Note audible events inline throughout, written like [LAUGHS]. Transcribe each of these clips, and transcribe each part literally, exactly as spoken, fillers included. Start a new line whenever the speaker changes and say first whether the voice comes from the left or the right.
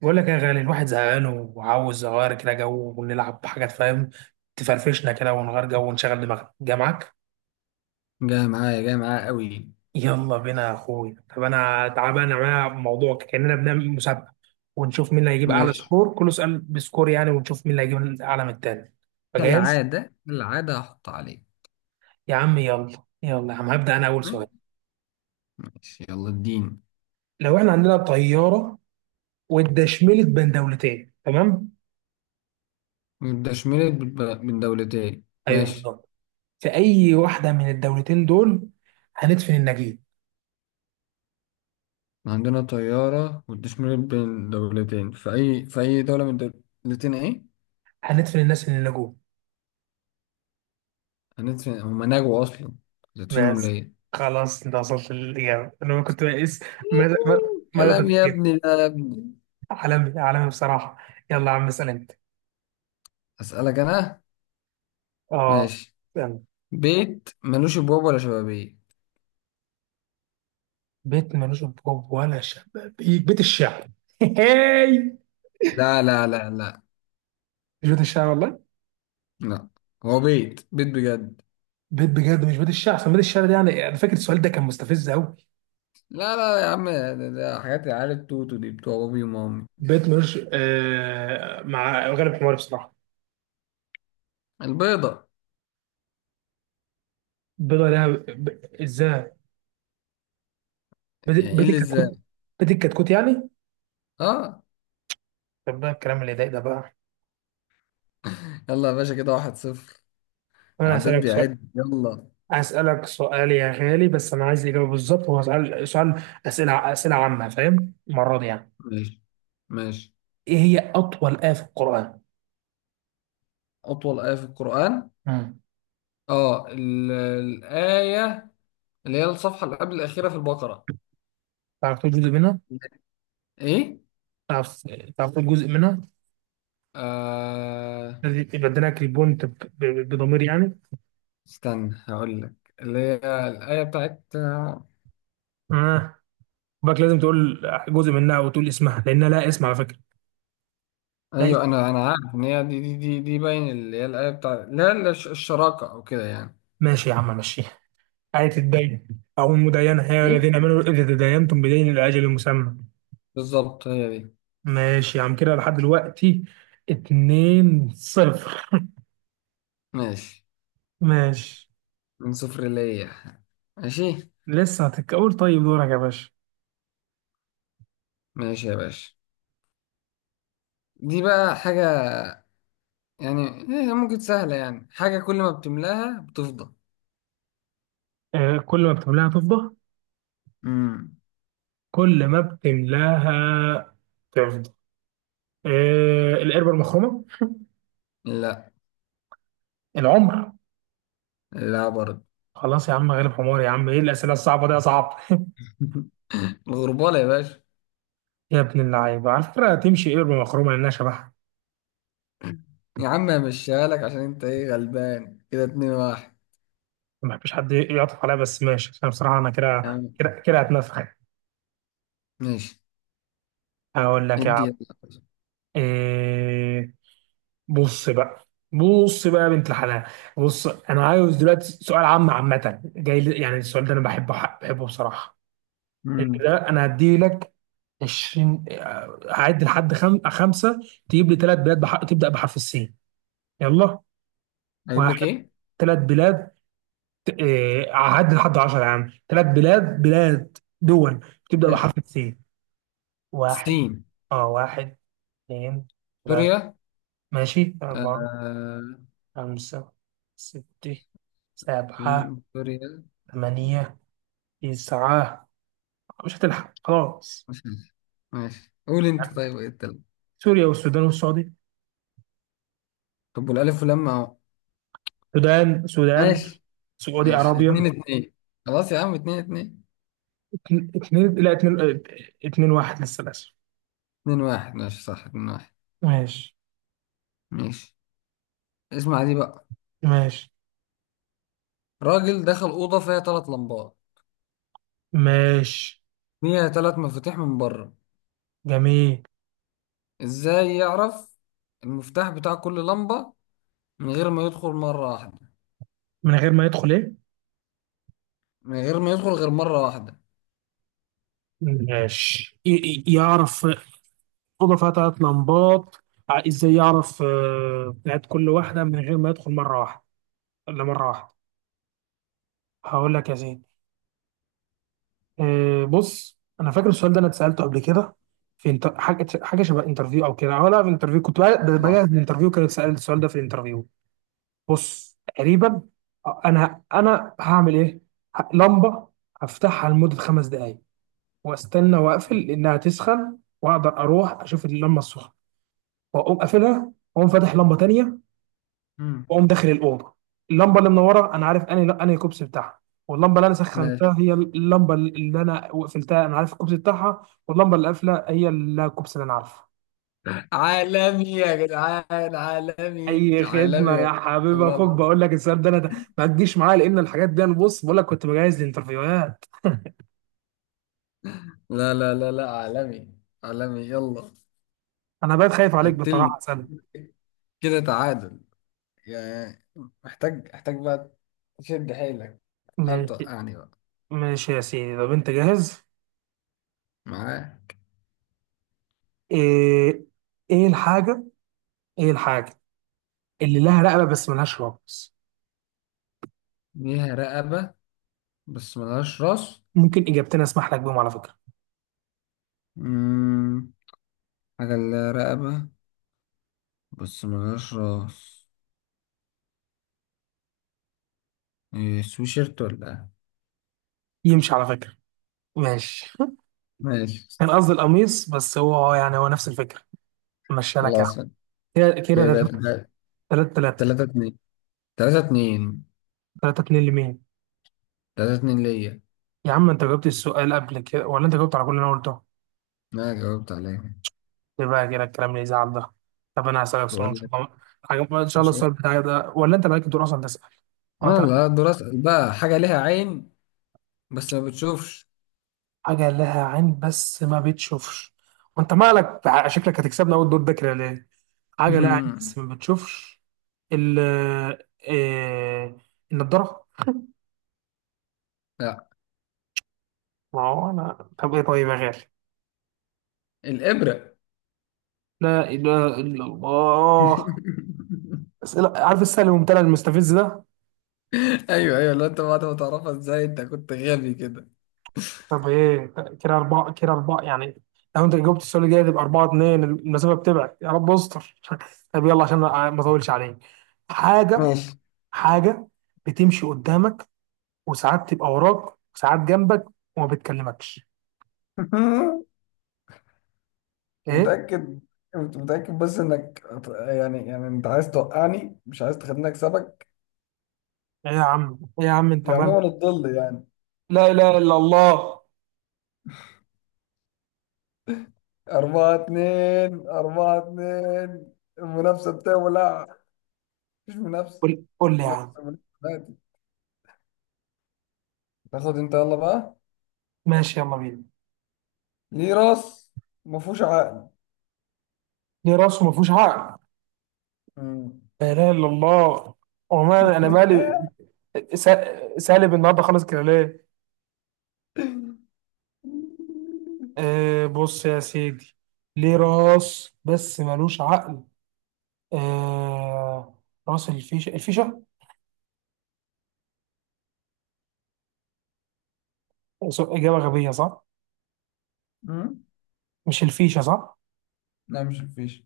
right: بقول لك يا غالي، الواحد زهقان وعاوز اغير كده جو ونلعب حاجات، فاهم؟ تفرفشنا كده ونغير جو ونشغل دماغنا، جامعك؟
left: جاي معايا، جاي معايا قوي.
right: يلا بينا يا اخويا. طب انا تعال بقى نعمل موضوع كاننا بنعمل مسابقه، ونشوف مين اللي هيجيب اعلى
left: ماشي.
right: سكور، كل سؤال بسكور يعني، ونشوف مين اللي هيجيب اعلى من التاني. فجاهز؟
left: كالعادة العادة هحط عليه.
right: يا عم يلا. يلا يا عم، هبدا انا اول سؤال.
left: ماشي. ماشي، يلا الدين.
right: لو احنا عندنا طياره واتدشملت بين دولتين، تمام؟
left: والتشميرة بين دولتين.
right: ايوه
left: ماشي.
right: بالظبط. في اي واحده من الدولتين دول هندفن النجيب؟
left: عندنا طيارة والتشميرة بين دولتين، في أي في أي دولة من الدولتين إيه؟
right: هندفن الناس اللي نجوا؟
left: هندفن؟ هما نجوا أصلا، هتدفنهم
right: بس،
left: ليه؟
right: خلاص، انت وصلت للإجابة. أنا كنت بقيس مدى مدى مدى
left: كلام يا
right: تفكير
left: ابني ده، يا ابني.
right: عالمي عالمي بصراحة. يلا يا عم، اسأل أنت.
left: أسألك أنا؟
right: آه.
left: ماشي.
right: يلا.
left: بيت ملوش أبواب ولا شبابيك.
right: بيت ملوش أبواب ولا شبابيك؟ بيت الشعر. [LAUGHS] هاي.
left: لا لا لا لا
right: مش بيت الشعر والله.
left: لا. هو بيت، بيت بجد.
right: بيت بجد مش بيت الشعر؟ عشان بيت الشعر ده، يعني، أنا فاكر السؤال ده كان مستفز أوي.
left: لا لا يا عم، ده, ده حاجات العيال التوتو دي، بتوع بابي ومامي.
right: بيت ملوش، آه مع غالب حماري بصراحة.
left: البيضة.
right: بيضة لها ب... إزاي؟ بيت
left: يعني ايه
right: بيت
left: اللي ازاي؟
right: الكتكوت. بيت الكتكوت يعني.
left: اه.
right: طب بقى الكلام اللي ضايق ده بقى.
left: يلا يا باشا، كده واحد صفر.
right: أنا
left: العداد
right: هسألك سؤال
left: بيعد يلا.
right: هسألك سؤال يا غالي. بس أنا عايز الإجابة بالظبط. هو سؤال سؤال، أسئلة أسئلة عامة، فاهم المرة دي يعني؟
left: ماشي. ماشي.
right: إيه هي أطول آية في القرآن؟
left: أطول آية في القرآن؟
right: مم.
left: اه ال- الآية اللي هي الصفحة اللي قبل الأخيرة في البقرة.
right: تعرف تقول جزء منها؟
left: ايه.
right: تعرف تعرف تقول جزء منها؟
left: آه.
right: الذي بدلك البونت ب- ب- بضمير يعني؟
left: استنى، هقول لك. اللي هي الآية بتاعت آه،
right: آه. باك لازم تقول جزء منها وتقول اسمها، لأنها لا اسم على فكرة. لا اسم.
left: ايوه انا انا عارف ان هي دي، دي دي, دي باين اللي هي الآية بتاعت، لا لا الش- الشراكة او كده يعني.
right: ماشي يا عم، ماشي. آية الدين، أو المداينة، يا
left: ايه
right: الذين آمنوا إذا تداينتم بدين إلى أجل مسمى.
left: بالظبط، هي دي.
right: ماشي يا عم، كده لحد دلوقتي اتنين صفر.
left: ماشي.
right: ماشي.
left: من صفر ليا. ماشي.
right: لسه هتتقول. طيب دورك يا باشا.
left: ماشي يا باشا. دي بقى حاجة يعني. إيه هي؟ ممكن سهلة يعني. حاجة كل ما بتملاها بتفضى.
right: آه، كل ما بتملاها تفضى.
left: امم
right: كل ما بتملاها تفضى. آه، القربة المخرومة.
left: لا.
right: العمر.
left: لا برضه.
right: خلاص يا عم، غالب حمار يا عم. ايه الأسئلة الصعبة دي يا صعب؟
left: [LAUGHS] الغربالة يا باشا.
right: [LAUGHS] يا ابن اللعيبة، على فكرة تمشي قربة مخرومة لأنها شبهها.
left: يا عم همشيها لك عشان انت ايه، غلبان كده، اتنين واحد.
right: ما بحبش حد يعطف عليها، بس ماشي، عشان بصراحة أنا
left: يا
right: كده
left: عم.
right: كده كده هتنفخ يعني.
left: ماشي.
right: هقول لك يا
left: ادي
right: عم.
left: يلا.
right: آه بص بقى. بص بقى يا بنت الحلال. بص، انا عايز دلوقتي سؤال عام، عامه، جاي لي- يعني السؤال ده انا بحبه بحبه بصراحه. انت
left: امم
right: ده انا هدي لك عشرين، آه، هعد لحد خم... خمسه. تجيب لي ثلاث بلاد بح... تبدا بحرف السين. يلا.
left: اجيب لك
right: واحد،
left: ايه؟
right: ثلاث بلاد، ت- آه، هعد لحد عشرة يا عم. ثلاث بلاد بلاد دول بتبدا
left: ماشي.
right: بحرف السين. واحد.
left: سين
right: اه. واحد، اثنين، ثلاثة.
left: سوريا.
right: ماشي. أربعة،
left: آه.
right: خمسة، ستة، سبعة،
left: سين سوريا.
right: ثمانية، تسعة. مش هتلحق، خلاص.
left: ماشي. ماشي قول انت. طيب ايه التالت؟
right: سوريا والسودان والسعودية.
left: طب والألف واللام أهو.
right: السودان السودان.
left: ماشي.
right: سعودي
left: ماشي اتنين
right: عربية.
left: اتنين خلاص يا عم اتنين اتنين.
right: اتنين، لا، اتنين. اتنين واحد لسه للأسف.
left: اتنين واحد، ماشي صح، اتنين واحد.
right: ماشي.
left: ماشي. اسمع دي بقى.
right: ماشي.
left: راجل دخل أوضة فيها تلات لمبات.
right: ماشي.
left: فيها تلات مفاتيح من بره.
right: جميل.
left: ازاي يعرف المفتاح بتاع كل لمبة من غير ما يدخل مرة واحدة؟
right: من غير ما يدخل ايه؟
left: من غير ما يدخل غير مرة واحدة.
right: ماشي، ي- ي- يعرف. أوضة فيها تلات لمبات، ع- ازاي يعرف آه، بتاعت كل واحدة من غير ما يدخل مرة واحدة؟ ولا مرة واحدة. هقول لك يا سيدي. آه، بص، أنا فاكر السؤال ده، أنا اتسألته قبل كده. في انت... حاجة حاجة شبه انترفيو، أو كده، أو لا، في انترفيو، كنت بقى- بجهز
left: صح.
right: الانترفيو، كان اتسأل السؤال ده في الانترفيو. بص تقريبا، آه، انا انا هعمل ايه. ه- لمبه هفتحها لمده خمس دقائق، واستنى واقفل لانها تسخن، واقدر اروح اشوف اللمبه السخنه، واقوم قافلها، واقوم فاتح لمبه تانية،
left: مم.
right: واقوم داخل الاوضه. اللمبه اللي منوره انا عارف انهي انهي كوبس بتاعها، واللمبه اللي انا
left: ماشي.
right: سخنتها هي اللمبه اللي انا وقفلتها، انا عارف الكوبس بتاعها، واللمبه اللي قافله هي الكوبس اللي انا عارفه.
left: عالمي يا جدعان، عالمي
right: اي خدمه
left: عالمي.
right: يا حبيب
left: والله
right: اخوك.
left: العظيم.
right: بقول لك السؤال ده انا ده، ما تجيش معايا، لان الحاجات دي، انا بص بقول لك، كنت بجهز الانترفيوهات. [LAUGHS]
left: لا لا لا لا، عالمي. عالمي يلا.
right: انا بقيت خايف عليك
left: قتلني.
right: بصراحه، سنة.
left: كده تعادل يعني. محتاج، محتاج بقى تشد حيلك. هل
right: ماشي.
left: توقعني بقى؟
right: ماشي يا سيدي. طب انت جاهز؟
left: معاه.
right: ايه ايه الحاجه ايه الحاجه اللي لها رقبه بس ملهاش رأس؟
left: ليها رقبة بس ملهاش راس.
right: ممكن اجابتين اسمح لك بيهم على فكره.
left: مم. حاجة اللي لها رقبة بس ملهاش راس. إيه، سويشيرت ولا إيه؟
right: يمشي على فكره. ماشي.
left: ماشي.
right: كان قصدي القميص، بس هو يعني هو نفس الفكره، مشي لك يعني.
left: خلاص.
right: كده كده
left: كده تلا-
right: تلاتة، تلاتة،
left: تلاتة اتنين، تلاتة اتنين،
right: تلاتة اتنين لمين؟
left: تلاتة اتنين ليا.
right: يا عم، انت جاوبت السؤال قبل كده، ولا انت جاوبت على كل اللي انا قلته؟
left: أنا جاوبت عليها.
right: ليه بقى كده الكلام اللي يزعل ده؟ طب انا هسألك سؤال ان
left: بقول
right: شاء
left: لك.
right: الله. حاجة- ان شاء الله
left: مش
right: السؤال بتاعي ده، ولا انت مالك دور اصلا تسأل؟
left: أنا
right: قطع.
left: اللي هقدر أسأل بقى. حاجة ليها عين بس ما بتشوفش.
right: حاجة لها عين بس ما بتشوفش. وانت مالك، بع- شكلك هتكسبنا اول دور ده كده، ليه؟ حاجة لها عين بس
left: [LAUGHS]
right: ما بتشوفش. ال إيه... النضارة.
left: لا.
right: ما هو انا، طب ايه، طيب يا غالي.
left: الإبرة.
right: لا اله الا الله.
left: [LAUGHS]
right: اسئله عارف، السهل الممتنع المستفز ده.
left: ايوه ايوه، لو انت بعد ما تعرفها ازاي انت كنت غبي كده.
right: طب ايه. كده اربعه، كده اربعه يعني. لو انت جاوبت السؤال الجاي تبقى اربعه اتنين، المسافه بتبعد، يا رب استر. [LAUGHS] طب يلا عشان ما ما اطولش عليك. حاجه
left: ماشي.
right: حاجه بتمشي قدامك، وساعات تبقى وراك، وساعات جنبك، وما بتكلمكش.
left: [LAUGHS]
right: ايه
left: متأكد؟ انت متأكد بس انك هت- يعني يعني انت عايز توقعني، مش عايز تخليني اكسبك.
right: ايه يا عم، ايه يا عم، انت
left: يا عموما
right: مالك؟
left: الظل يعني.
right: لا اله الا الله.
left: أربعة اتنين، أربعة اتنين. المنافسة بتولع. مفيش منافسة،
right: قول قول لي يا
left: منافسة
right: عم.
left: منافسة دلوقتي. تاخد انت يلا بقى.
right: ماشي يلا بينا.
left: ليه راس مفهوش عقل؟
right: ليه راس وما فيهوش عقل؟
left: مم.
right: لا اله الا الله، وما انا مالي؟
left: [LAUGHS]
right: سا- سالب النهارده خالص، كده ليه؟ آه بص يا سيدي. ليه راس بس ملوش عقل. آه، راس الفيشة. الفيشة. س- إجابة غبية صح؟
left: مم.
right: مش الفيشة صح؟
left: لا، مش مفيش.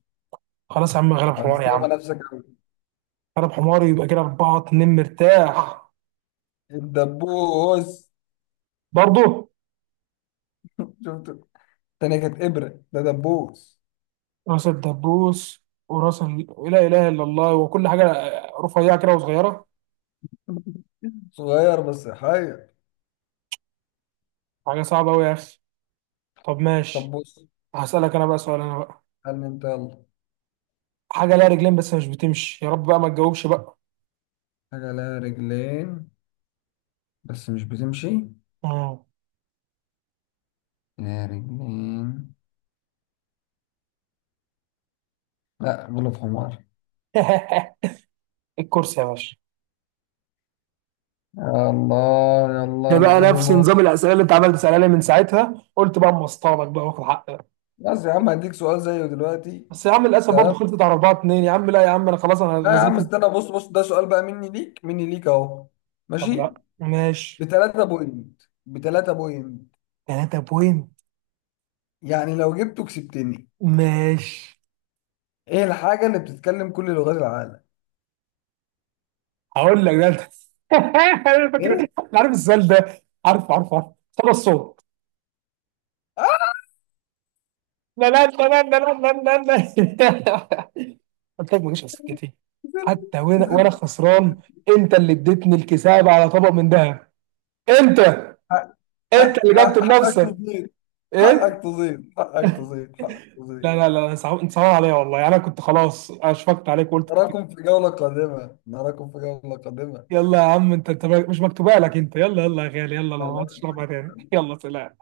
right: خلاص يا عم، غلب حمار يا
left: هتستغبى
right: عم،
left: نفسك أوي.
right: غلب حمار، يبقى كده أربعة اتنين مرتاح.
left: الدبوس.
right: برضه
left: شفت؟ التانية كانت إبرة، ده دبوس.
right: راس الدبوس وراس ال... لا إله إلا الله، وكل حاجة آه، رفيعة كده وصغيرة.
left: صغير بس حي.
right: حاجة صعبة أوي يا أخي. طب
left: طب
right: ماشي.
left: بص.
right: هسألك أنا بقى سؤال، أنا بقى.
left: قال لي انت، يلا.
right: حاجة لها رجلين بس مش بتمشي، يا رب بقى ما تجاوبش بقى.
left: حاجة لها رجلين بس مش بتمشي.
right: مم.
left: يا رجلين. لا، غلب حمار.
right: [LAUGHS] الكرسي يا باشا.
left: يا الله،
right: ده
left: يلا انا
right: بقى
left: غبي
right: نفس
left: موت.
right: نظام الاسئله اللي انت عمال تسالها لي، من ساعتها قلت بقى اما اصطادك بقى واخد حقك.
left: بس يا عم هديك سؤال زيه دلوقتي.
right: بس يا عم للاسف برضه
left: تمام.
right: خلصت على اربعة اثنين يا عم. لا يا عم انا خلاص، انا أنا
left: لا يا عم
right: نزلت.
left: استنى، بص بص، ده سؤال بقى، مني ليك، مني ليك اهو.
right: طب
left: ماشي.
right: لا، ماشي.
left: بتلاتة بوينت، بتلاتة بوينت.
right: تلاتة بوينت.
left: يعني لو جبته كسبتني.
right: ماشي.
left: ايه الحاجة اللي بتتكلم كل لغات العالم؟
right: هقول لك ده انت. [LAUGHS] انا فاكر، انا
left: ايه؟
right: عارف السؤال ده. عارف، عارف، عارف. صدى الصوت.
left: اه.
right: لا لا لا لا لا لا لا لا. [LAUGHS] قلت لك ماليش على سكتي.
left: زب.
right: حتى وانا
left: زب.
right: وانا
left: زب.
right: خسران. انت اللي اديتني الكساب على طبق من ذهب. انت
left: حق-
right: انت
left: حق-
right: اللي جبت
left: حق- حقك
right: بنفسك.
left: تزيد،
right: ايه.
left: حقك تزيد، حقك تزيد، حقك
right: لا
left: تزيد.
right: لا لا، صعب، انت صعب عليا والله يعني. انا كنت خلاص اشفقت عليك وقلت كت-
left: نراكم في جولة قادمة، نراكم في جولة قادمة.
right: يلا يا عم. انت انت مش مكتوبه لك. انت يلا يلا يا غالي. يلا
left: أنا
right: لو ما عدتش
left: مش
right: تلعبها تاني.
left: فاكر.
right: [LAUGHS] يلا سلام.